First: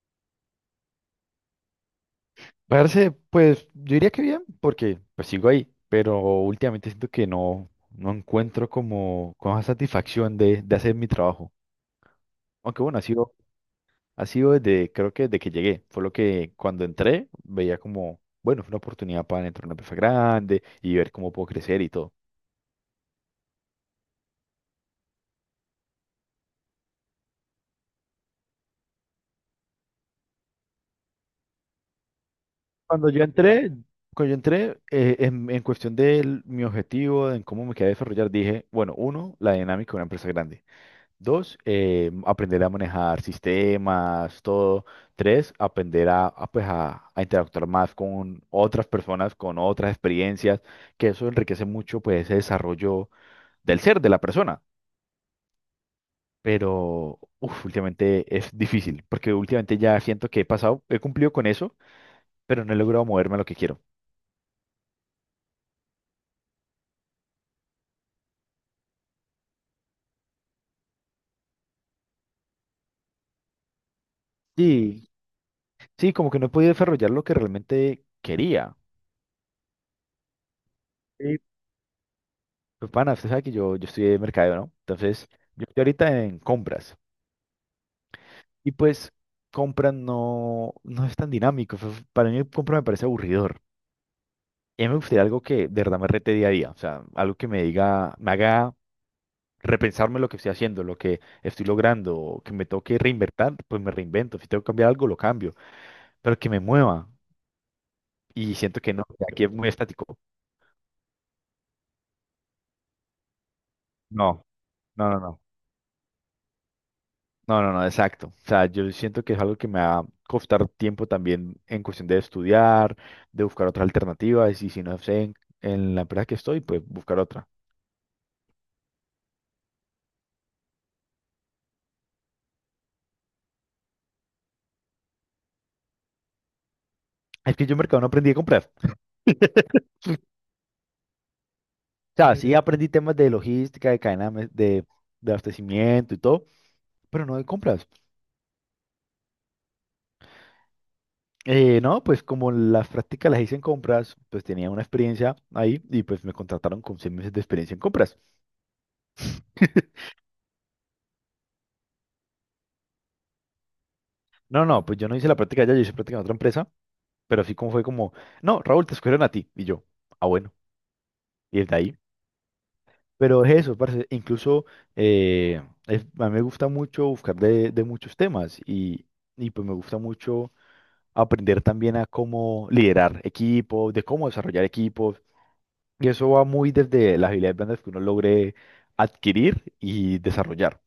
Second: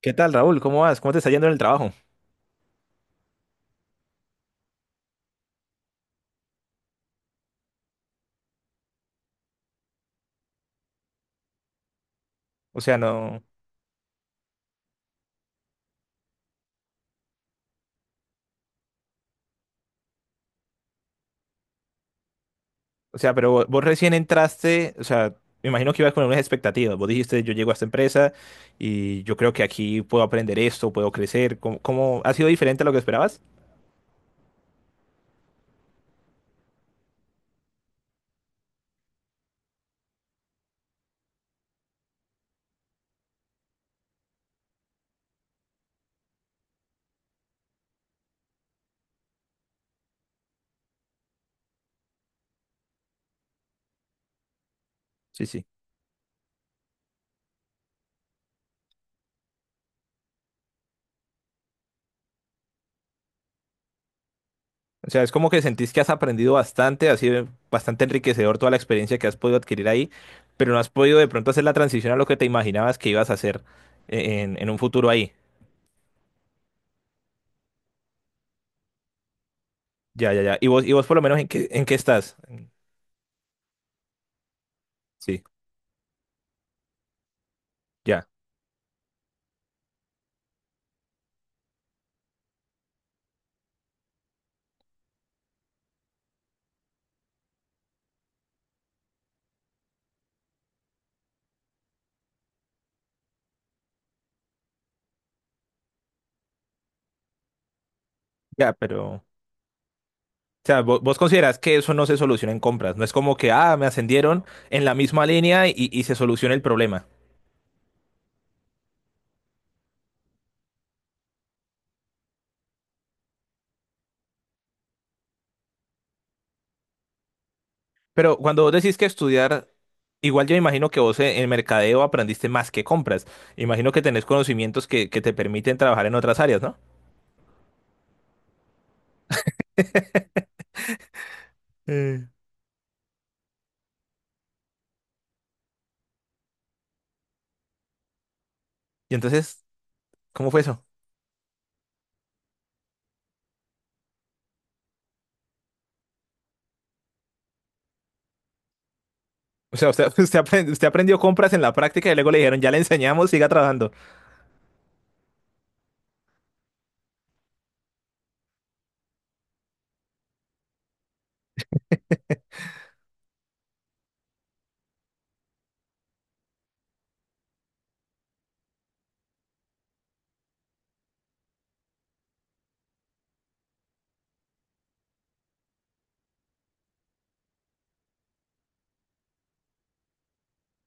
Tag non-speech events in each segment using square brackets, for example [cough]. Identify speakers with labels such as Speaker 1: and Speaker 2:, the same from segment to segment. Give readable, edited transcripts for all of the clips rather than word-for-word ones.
Speaker 1: ¿Qué tal, Raúl? ¿Cómo vas? ¿Cómo te está yendo en el trabajo?
Speaker 2: Parce, pues yo diría que bien, porque pues sigo ahí, pero últimamente siento que no encuentro como esa satisfacción de hacer mi trabajo.
Speaker 1: O
Speaker 2: Aunque
Speaker 1: sea,
Speaker 2: bueno, ha sido,
Speaker 1: no,
Speaker 2: ha sido desde, creo que desde que llegué. Fue lo que cuando entré veía como, bueno, fue una oportunidad para entrar a una empresa grande y ver cómo puedo crecer y todo.
Speaker 1: pero vos recién entraste, o sea, me imagino que ibas con unas expectativas. Vos dijiste, yo llego a esta empresa y yo creo que aquí puedo aprender esto, puedo crecer. ¿Ha sido diferente a lo que
Speaker 2: Cuando yo
Speaker 1: esperabas?
Speaker 2: entré, cuando yo entré, en cuestión de mi objetivo, en cómo me quería desarrollar, dije, bueno, uno, la dinámica de una empresa grande. Dos, aprender a manejar sistemas, todo. Tres, aprender pues a interactuar más con otras personas, con otras experiencias, que eso enriquece mucho pues, ese desarrollo del ser, de la persona.
Speaker 1: Sí, sí.
Speaker 2: Pero uf, últimamente es difícil, porque últimamente ya siento que he pasado, he cumplido con eso, pero no he logrado moverme a lo que quiero.
Speaker 1: O sea, es como que sentís que has aprendido bastante, ha sido bastante enriquecedor toda la experiencia que has podido adquirir ahí, pero no has podido de pronto hacer la transición a lo que te imaginabas que ibas a hacer en un futuro
Speaker 2: Sí,
Speaker 1: ahí.
Speaker 2: sí, como que no he podido desarrollar lo que realmente quería.
Speaker 1: Ya, ya, ya. ¿Y vos por lo menos
Speaker 2: Sí.
Speaker 1: en qué estás?
Speaker 2: Pues, pana, usted sabe que yo estudié mercadeo, ¿no? Entonces,
Speaker 1: Sí,
Speaker 2: yo estoy ahorita en compras.
Speaker 1: ya,
Speaker 2: Y pues compra no es tan dinámico. Para mí compra me parece aburridor. Y a mí me gustaría algo que de verdad me rete día a día. O sea, algo que me diga, me haga repensarme lo que estoy haciendo, lo que estoy logrando, o que me toque reinventar, pues me reinvento. Si tengo que cambiar algo, lo cambio. Pero que me mueva. Y
Speaker 1: ya,
Speaker 2: siento que no,
Speaker 1: pero
Speaker 2: que aquí es muy estático.
Speaker 1: sea, vos, considerás que eso no se soluciona en compras. No es como que, ah, me
Speaker 2: No,
Speaker 1: ascendieron en la
Speaker 2: no, no,
Speaker 1: misma
Speaker 2: no.
Speaker 1: línea y se soluciona el problema.
Speaker 2: No, no, no, exacto. O sea, yo siento que es algo que me va a costar tiempo también en cuestión de estudiar, de buscar otras alternativas, y si no sé en la empresa que estoy, pues buscar otra.
Speaker 1: Pero cuando vos decís que estudiar, igual yo imagino que vos en mercadeo aprendiste más que compras. Imagino que tenés conocimientos que te permiten trabajar en otras áreas, ¿no?
Speaker 2: Es que yo en mercado no aprendí a comprar. O
Speaker 1: Eh,
Speaker 2: sea, sí, ujú. Aprendí temas de logística, de cadena de abastecimiento y todo, pero no de compras.
Speaker 1: Y entonces, ¿cómo fue eso?
Speaker 2: No, pues como las prácticas las hice en compras, pues tenía una experiencia ahí y pues me contrataron con 6 meses de experiencia en compras.
Speaker 1: O sea, usted,
Speaker 2: [laughs]
Speaker 1: [laughs] usted aprendió compras en la práctica y luego le dijeron, ya le enseñamos, siga trabajando.
Speaker 2: No, no, pues yo no hice la práctica allá, yo hice práctica en otra empresa. Pero así como fue como, no, Raúl, te escogieron a ti. Y yo, ah, bueno, y desde ahí. Pero es eso, parce, incluso a mí me gusta mucho buscar de muchos temas y pues me gusta mucho aprender también a cómo liderar equipos, de cómo desarrollar equipos. Y eso va muy desde las habilidades blandas que uno logre adquirir y desarrollar.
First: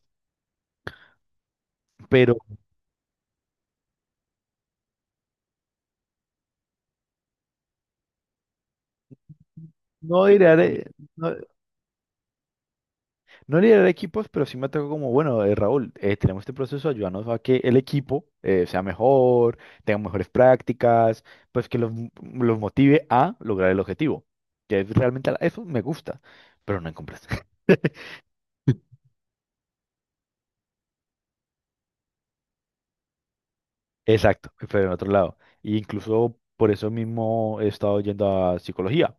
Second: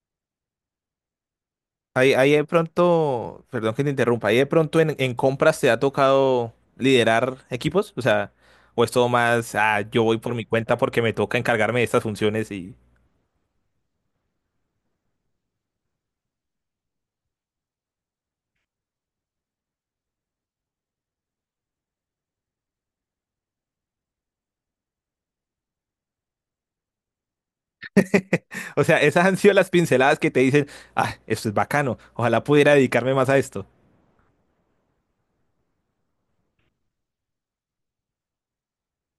Speaker 1: Ahí
Speaker 2: Pero
Speaker 1: de pronto, perdón que te interrumpa, ahí de pronto en compras te ha tocado liderar equipos, o sea, o es todo más, ah, yo voy
Speaker 2: no
Speaker 1: por mi cuenta
Speaker 2: diré,
Speaker 1: porque me toca encargarme de estas funciones.
Speaker 2: no liderar equipos, pero sí me atacó como, bueno, Raúl, tenemos este proceso, ayúdanos a que el equipo sea mejor, tenga mejores prácticas, pues que los motive a lograr el objetivo. Que es realmente eso me gusta, pero no en compras. [laughs]
Speaker 1: [laughs] O sea, esas han sido las pinceladas que te dicen, ah, esto es bacano, ojalá pudiera dedicarme más a esto.
Speaker 2: Exacto, pero en otro lado. Y incluso por eso mismo he estado yendo a psicología,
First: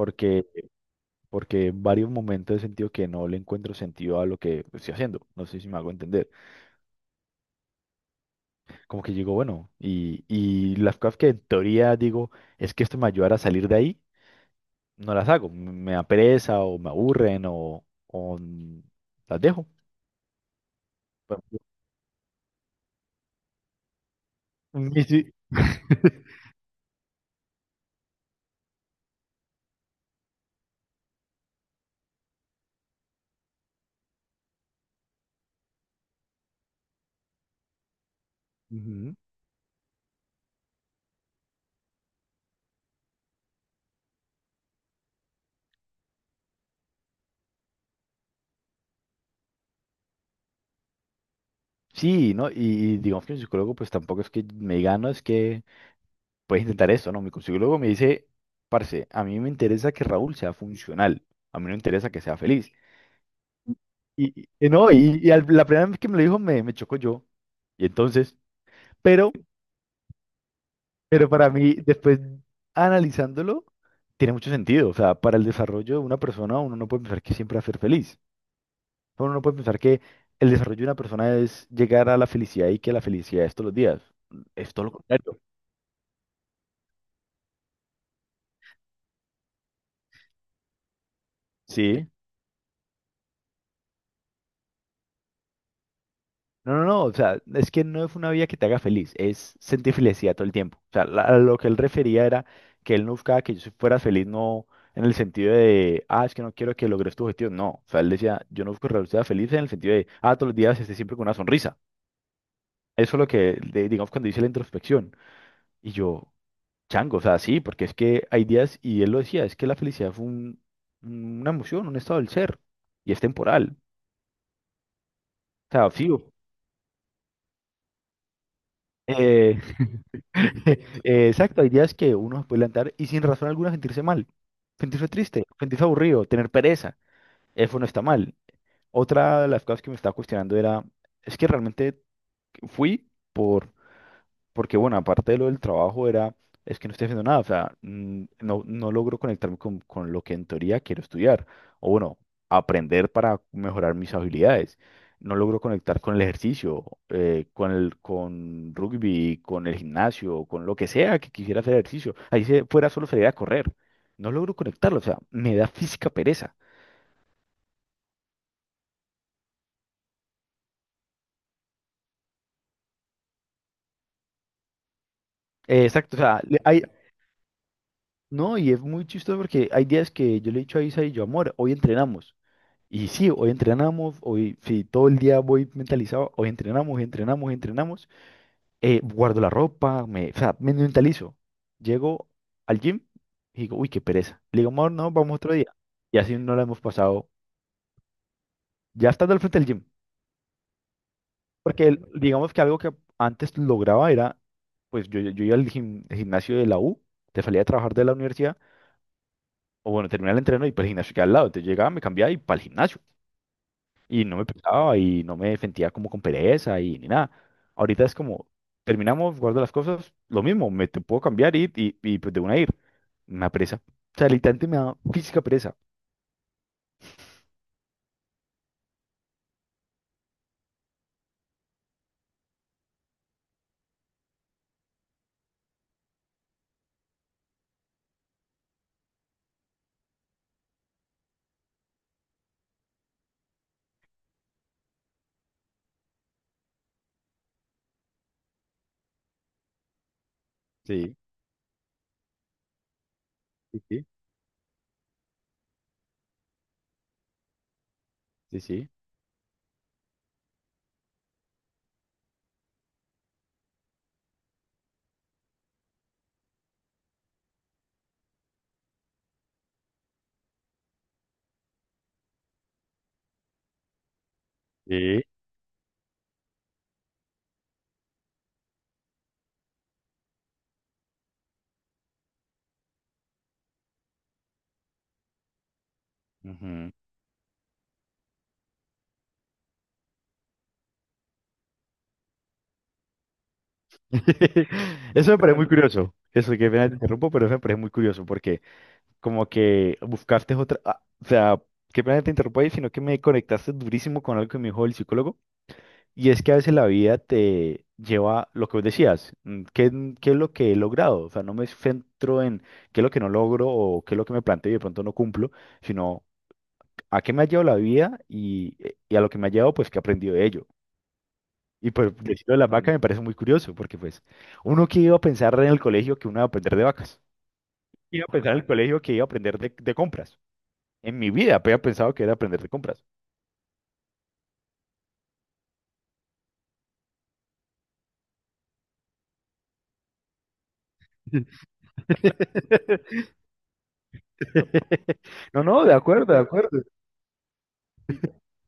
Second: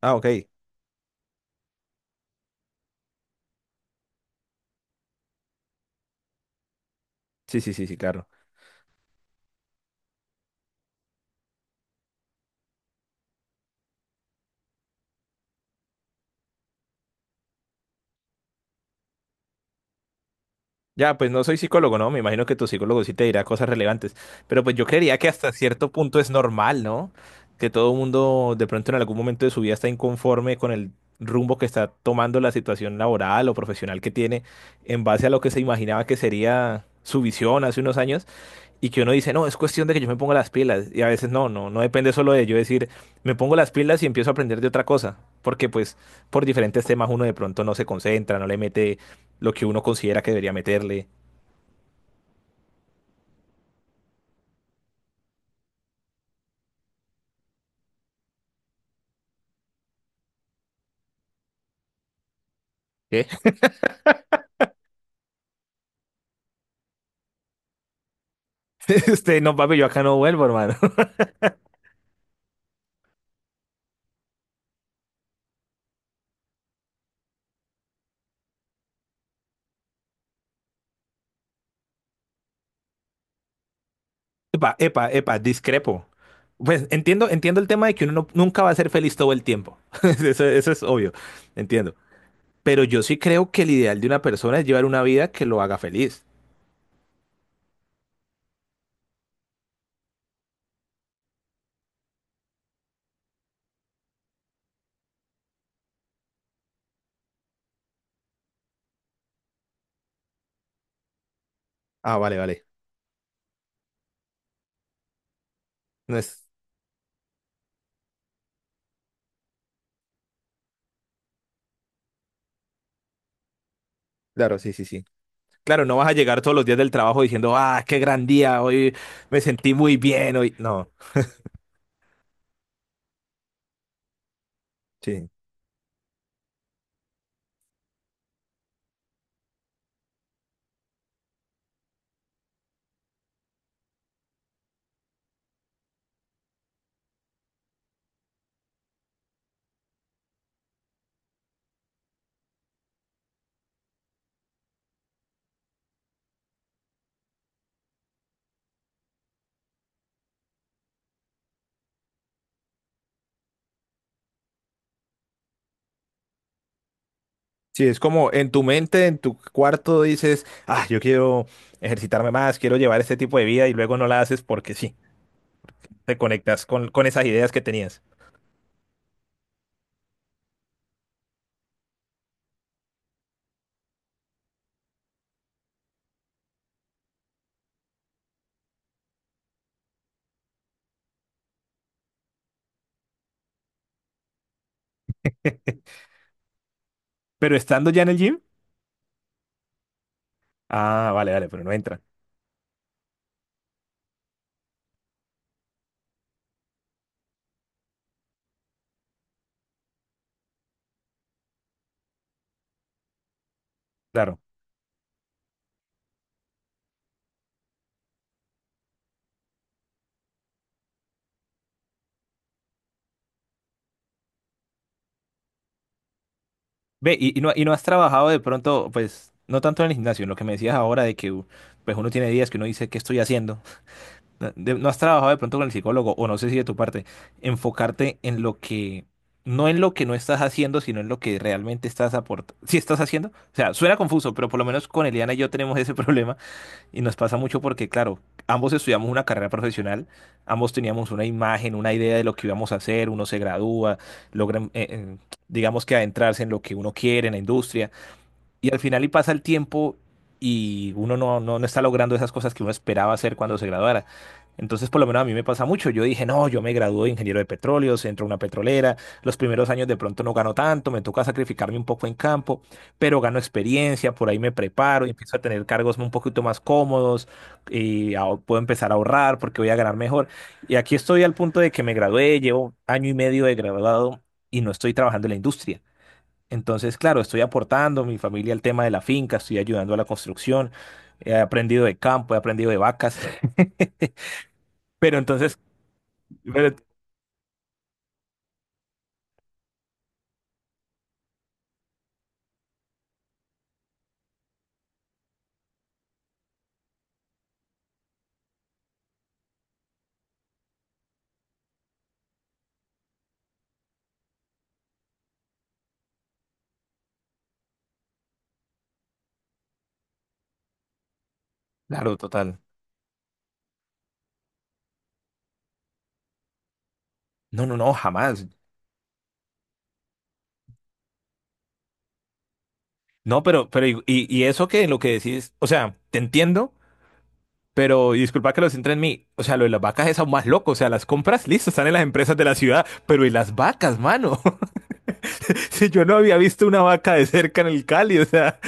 Speaker 1: Ah, ok,
Speaker 2: porque en varios momentos he sentido que no le encuentro sentido a lo que estoy haciendo. No sé si me hago entender.
Speaker 1: sí, sí, sí, sí, claro.
Speaker 2: Como que digo, bueno, y las cosas que en teoría digo, es que esto me ayudará a salir de ahí, no las hago, me da pereza o me aburren o las dejo.
Speaker 1: Ya, pues
Speaker 2: Por
Speaker 1: no soy
Speaker 2: ejemplo,
Speaker 1: psicólogo, ¿no? Me imagino que tu psicólogo sí te dirá cosas relevantes, pero pues yo
Speaker 2: mi
Speaker 1: creería que
Speaker 2: psi-
Speaker 1: hasta cierto punto es normal, ¿no? Que todo mundo de pronto en algún momento de su vida está inconforme con el rumbo que está tomando la situación laboral o profesional que tiene en base a lo que se imaginaba que sería su visión hace unos años y que uno
Speaker 2: ujú.
Speaker 1: dice, no, es cuestión de que yo me ponga las pilas y a veces no, no, no depende solo de yo decir, me pongo las pilas y empiezo a aprender de otra cosa, porque pues por diferentes temas uno de pronto no se concentra, no le mete lo que uno considera que debería meterle.
Speaker 2: Sí, ¿no? Y digamos que mi psicólogo pues tampoco es que me diga, no, es que puedes intentar esto, ¿no? Mi psicólogo me dice, parce, a mí me interesa que Raúl sea funcional, a mí no me interesa que sea feliz.
Speaker 1: ¿Qué? [laughs]
Speaker 2: Y no, la primera vez que me lo dijo, me chocó yo. Y entonces, pero...
Speaker 1: Este, no, papi, yo acá no vuelvo, hermano. [laughs]
Speaker 2: Pero para mí, después analizándolo, tiene mucho sentido. O sea, para el desarrollo de una persona, uno no puede pensar que siempre va a ser feliz. Uno no puede pensar que el desarrollo de una persona es llegar a la felicidad y que la felicidad es todos los días. Es
Speaker 1: Epa,
Speaker 2: todo lo
Speaker 1: epa, epa,
Speaker 2: contrario.
Speaker 1: discrepo. Pues entiendo, entiendo el tema de que uno nunca va a ser feliz todo el tiempo. [laughs] Eso es obvio, entiendo.
Speaker 2: Sí.
Speaker 1: Pero yo sí creo que el ideal de una persona es llevar una vida que lo haga feliz.
Speaker 2: No, no, no. O sea, es que no es una vida que te haga feliz. Es sentir felicidad todo el tiempo. O sea, a lo que él refería era que él no buscaba que yo fuera feliz, no en el sentido de, ah, es que no quiero que logres tu objetivo. No. O sea, él decía, yo no busco que sea feliz en el sentido de, ah, todos los días esté siempre con una sonrisa.
Speaker 1: Ah, vale, vale.
Speaker 2: Eso es lo que, digamos, cuando dice la introspección. Y
Speaker 1: No
Speaker 2: yo,
Speaker 1: es,
Speaker 2: chango, o sea, sí, porque es que hay días, y él lo decía, es que la felicidad fue una emoción, un estado del ser, y es temporal.
Speaker 1: claro, sí, sí, sí.
Speaker 2: O
Speaker 1: Claro,
Speaker 2: sea,
Speaker 1: no
Speaker 2: sí,
Speaker 1: vas a llegar todos los días del trabajo diciendo, ah, qué gran día, hoy me
Speaker 2: eh,
Speaker 1: sentí muy bien, hoy. No,
Speaker 2: [laughs] exacto, hay días que uno se puede levantar y sin razón alguna sentirse mal, sentirse
Speaker 1: sí,
Speaker 2: triste, sentirse aburrido, tener pereza, eso no está mal. Otra de las cosas que me estaba cuestionando era, es que realmente fui por... Porque bueno, aparte de lo del trabajo era, es que no estoy haciendo nada, o sea, no logro conectarme con lo que en teoría quiero estudiar, o bueno, aprender para mejorar mis habilidades. No logro conectar con el ejercicio, con rugby, con el gimnasio, con lo que sea que quisiera hacer ejercicio. Ahí se fuera solo sería a correr. No logro conectarlo, o sea, me da física pereza.
Speaker 1: sí, es como en tu mente, en tu cuarto dices, ah, yo quiero ejercitarme más, quiero llevar este tipo de vida y luego no la haces porque sí,
Speaker 2: Exacto,
Speaker 1: te
Speaker 2: o sea,
Speaker 1: conectas
Speaker 2: hay,
Speaker 1: con esas ideas que tenías.
Speaker 2: no, y es muy chistoso porque hay días que yo le he dicho a Isa y yo, amor, hoy entrenamos. Y sí, hoy entrenamos, hoy sí, todo el día voy mentalizado, hoy entrenamos, entrenamos, entrenamos, guardo la ropa, me, o sea, me mentalizo. Llego al gym y digo, uy, qué pereza. Le digo, amor, no, vamos otro día. Y así no la hemos pasado,
Speaker 1: Pero estando ya en el gym,
Speaker 2: ya estando al frente del gym.
Speaker 1: ah, vale, vale, pero no
Speaker 2: Porque
Speaker 1: entra,
Speaker 2: digamos que algo que antes lograba era, pues yo iba al gimnasio de la U, te salía a trabajar de la universidad, o bueno, terminaba el entreno y para el gimnasio que al lado. Entonces llegaba, me cambiaba y para el gimnasio. Y no
Speaker 1: claro.
Speaker 2: me pesaba y no me sentía como con pereza y ni nada. Ahorita es como, terminamos, guardo las cosas, lo mismo, me te puedo cambiar y pues de una ir. Me da pereza. O sea, literalmente me da física pereza.
Speaker 1: Ve, y no, y no has trabajado de pronto, pues, no tanto en el gimnasio, en lo que me decías ahora de que pues uno tiene días que uno dice, ¿qué estoy haciendo? No has trabajado de pronto con el psicólogo, o no sé si de tu parte, enfocarte en lo que, no en lo que no estás haciendo, sino en lo que realmente estás aportando. Si estás haciendo, o sea, suena confuso, pero por lo menos con Eliana y yo tenemos ese [laughs] problema y nos pasa mucho porque, claro, ambos estudiamos una carrera profesional, ambos teníamos
Speaker 2: Sí,
Speaker 1: una imagen, una idea de lo que íbamos a hacer, uno se
Speaker 2: sí,
Speaker 1: gradúa,
Speaker 2: sí,
Speaker 1: logra, digamos que adentrarse en lo que uno quiere, en la industria.
Speaker 2: sí,
Speaker 1: Y al
Speaker 2: sí.
Speaker 1: final y pasa el tiempo y uno no, no, no está logrando esas cosas que uno esperaba hacer cuando se graduara. Entonces, por lo menos a mí me pasa mucho. Yo dije, no, yo me gradúo de ingeniero de petróleos, entro a una petrolera, los primeros años de pronto no gano tanto, me toca sacrificarme un poco en campo, pero gano experiencia, por ahí me preparo y
Speaker 2: Sí,
Speaker 1: empiezo a tener cargos un poquito más cómodos y ah, puedo empezar a ahorrar porque voy a ganar mejor. Y aquí estoy al punto de que me gradué, llevo año y medio de graduado y no estoy trabajando en la industria.
Speaker 2: ujú.
Speaker 1: Entonces, claro, estoy aportando mi familia al tema de la finca, estoy ayudando a la construcción, he aprendido de campo, he aprendido de vacas. [laughs]
Speaker 2: [laughs]
Speaker 1: Pero
Speaker 2: Eso me parece
Speaker 1: entonces,
Speaker 2: muy [laughs] curioso. Eso, que
Speaker 1: pero-
Speaker 2: pena te interrumpo, pero eso me parece muy curioso porque como que buscaste otra, ah, o sea, qué pena te interrumpo ahí, sino que me conectaste durísimo con algo que me dijo el psicólogo. Y es que a veces la vida te lleva lo que vos decías, ¿qué, es lo que he logrado? O sea, no me centro en qué es lo que no logro o qué es lo que me planteo y de pronto no cumplo, sino a qué me ha llevado la vida y y a lo que me ha llevado, pues, que he aprendido de ello. Y pues
Speaker 1: claro,
Speaker 2: decirlo de
Speaker 1: total.
Speaker 2: las vacas me parece muy curioso, porque pues uno que iba a pensar en el colegio que uno iba a aprender de vacas,
Speaker 1: No, no, no,
Speaker 2: iba a
Speaker 1: jamás.
Speaker 2: pensar en el colegio que iba a aprender de compras. En mi vida había pensado que era aprender de compras.
Speaker 1: No, pero, y eso que lo que decís, o sea, te entiendo, pero y disculpa que lo centre en mí. O sea, lo de las vacas es aún más loco. O sea, las compras, [laughs] listo, están en las empresas de la ciudad, pero ¿y
Speaker 2: [laughs]
Speaker 1: las vacas, mano? [laughs]
Speaker 2: [laughs] No, no,
Speaker 1: Si
Speaker 2: de
Speaker 1: yo no
Speaker 2: acuerdo,
Speaker 1: había
Speaker 2: de
Speaker 1: visto una
Speaker 2: acuerdo.
Speaker 1: vaca de cerca en el Cali, o sea.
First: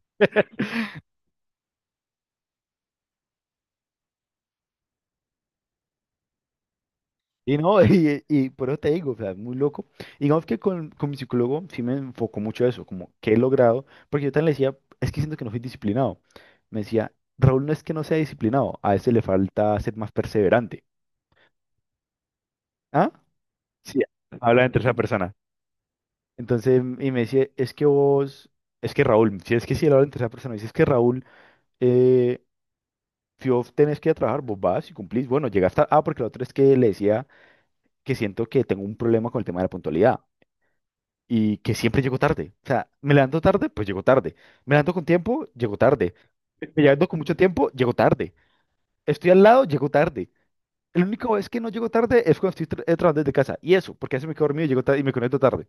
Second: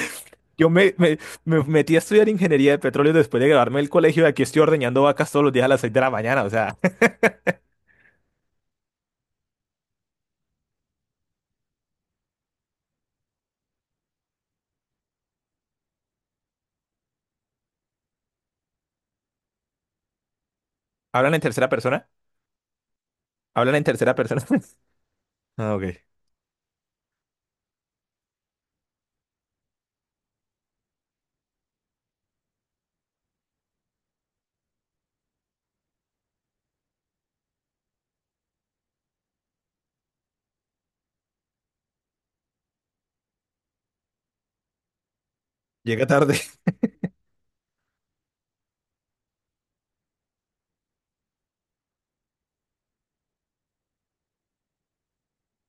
Speaker 1: Yo me metí a estudiar ingeniería de petróleo después de graduarme del colegio y aquí estoy ordeñando vacas todos los días a las 6 de la mañana. O sea, [laughs]
Speaker 2: Y no, [laughs] y por eso te digo, o sea, muy loco. Y digamos que con mi psicólogo sí me enfocó mucho eso, como que he logrado, porque yo también le decía, es que siento que no soy disciplinado. Me decía, Raúl no es que no sea disciplinado, a ese le falta ser más perseverante.
Speaker 1: ¿Hablan en tercera persona?
Speaker 2: ¿Ah?
Speaker 1: ¿Hablan en
Speaker 2: Sí,
Speaker 1: tercera persona? [laughs]
Speaker 2: habla en tercera persona.
Speaker 1: Ah, ok.
Speaker 2: Entonces, y me decía, es que vos, es que Raúl, si es que si él habla en tercera persona, me dice, es que Raúl, eh, si vos tenés que ir a trabajar, vos vas y cumplís. Bueno, llegaste, ah, porque lo otro es que le decía que siento que tengo un problema con el tema de la puntualidad. Y que siempre llego tarde. O sea, me levanto tarde, pues llego tarde. Me levanto con tiempo, llego
Speaker 1: Llega
Speaker 2: tarde.
Speaker 1: tarde. [laughs]
Speaker 2: Me levanto con mucho tiempo, llego tarde. Estoy al lado, llego tarde. El único vez que no llego tarde es cuando estoy trabajando desde casa. Y eso, porque a veces me quedo dormido y llego tarde y me conecto tarde.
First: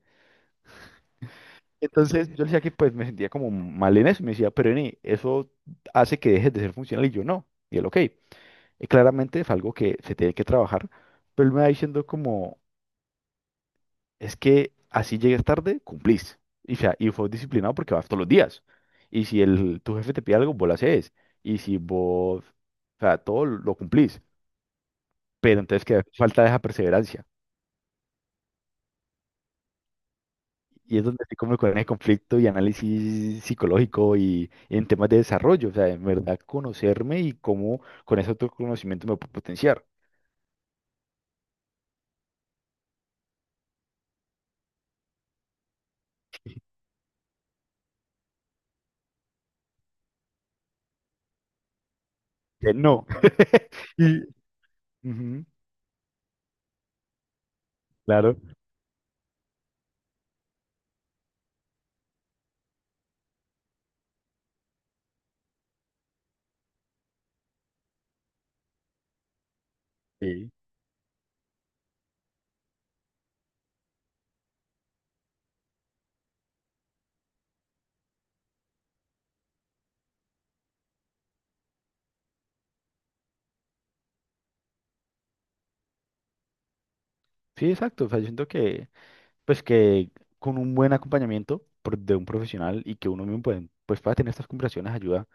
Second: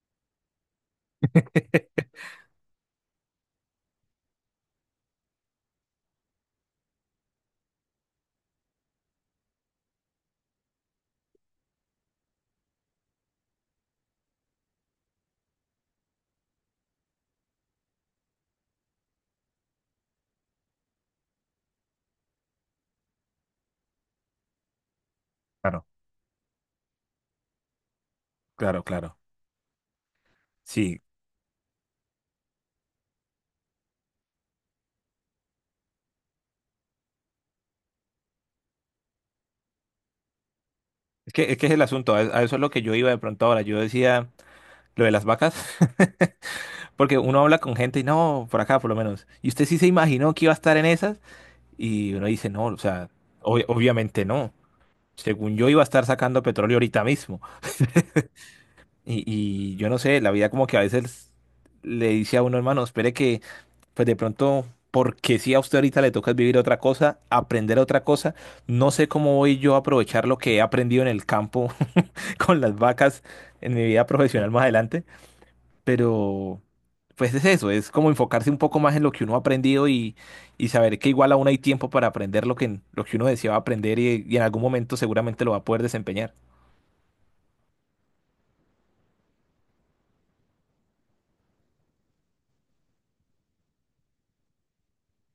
Speaker 2: Entonces yo le decía que pues me sentía como mal en eso. Y me decía, pero Eni, eso hace que dejes de ser funcional. Y yo, no. Y él, ok. Y claramente es algo que se tiene que trabajar. Pero él me va diciendo como, es que así llegues tarde, cumplís. Y, o sea, y fue disciplinado porque vas todos los días. Y si el, tu jefe te pide algo, vos lo haces. Y si vos, o sea, todo lo cumplís. Pero
Speaker 1: Claro,
Speaker 2: entonces que falta esa perseverancia.
Speaker 1: claro, claro.
Speaker 2: Y
Speaker 1: Sí,
Speaker 2: es donde se come con el conflicto y análisis psicológico y, en temas de desarrollo. O sea, en verdad conocerme y cómo con ese autoconocimiento me puedo potenciar.
Speaker 1: es que es el asunto, a eso es lo que yo iba de pronto ahora. Yo decía lo de las vacas, [laughs] porque uno habla con gente y no, por acá por lo menos. Y usted sí se imaginó que iba a estar en esas y uno dice, no,
Speaker 2: Que
Speaker 1: o
Speaker 2: no.
Speaker 1: sea,
Speaker 2: [laughs] Y,
Speaker 1: obviamente no.
Speaker 2: ujú,
Speaker 1: Según yo iba a estar sacando petróleo ahorita mismo.
Speaker 2: claro.
Speaker 1: Y yo no sé, la vida como que a veces le dice a uno, hermano, espere que, pues de pronto, porque si a usted ahorita le toca vivir otra cosa, aprender otra cosa, no sé cómo voy yo a aprovechar lo
Speaker 2: Sí.
Speaker 1: que he aprendido en el campo [laughs] con las vacas en mi vida profesional más adelante, pero pues es eso, es como enfocarse un poco más en lo que uno ha aprendido y saber que igual aún hay tiempo para aprender lo que uno deseaba aprender y en algún momento seguramente lo va a poder desempeñar.
Speaker 2: Sí, exacto. O sea, yo siento que pues que con un buen acompañamiento de un profesional y que uno mismo pues pueda tener estas conversaciones ayuda.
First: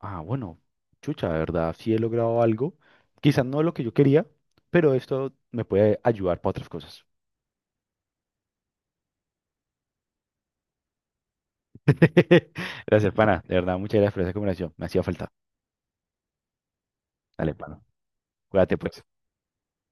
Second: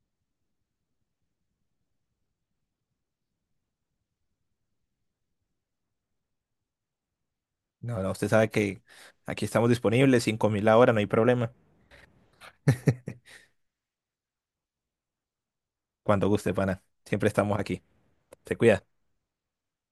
Speaker 2: Ah, bueno, chucha, de verdad sí he logrado algo, quizás no lo que yo quería, pero esto me puede ayudar para otras cosas.
Speaker 1: No, no, usted sabe que aquí estamos disponibles, 5.000 la hora, no hay problema.
Speaker 2: [laughs] Gracias,
Speaker 1: [laughs]
Speaker 2: pana, de verdad, muchas gracias por esa conversación, me hacía falta.
Speaker 1: Cuando guste, pana. Siempre
Speaker 2: Dale,
Speaker 1: estamos
Speaker 2: pana.
Speaker 1: aquí. Se
Speaker 2: Cuídate,
Speaker 1: cuida.
Speaker 2: pues.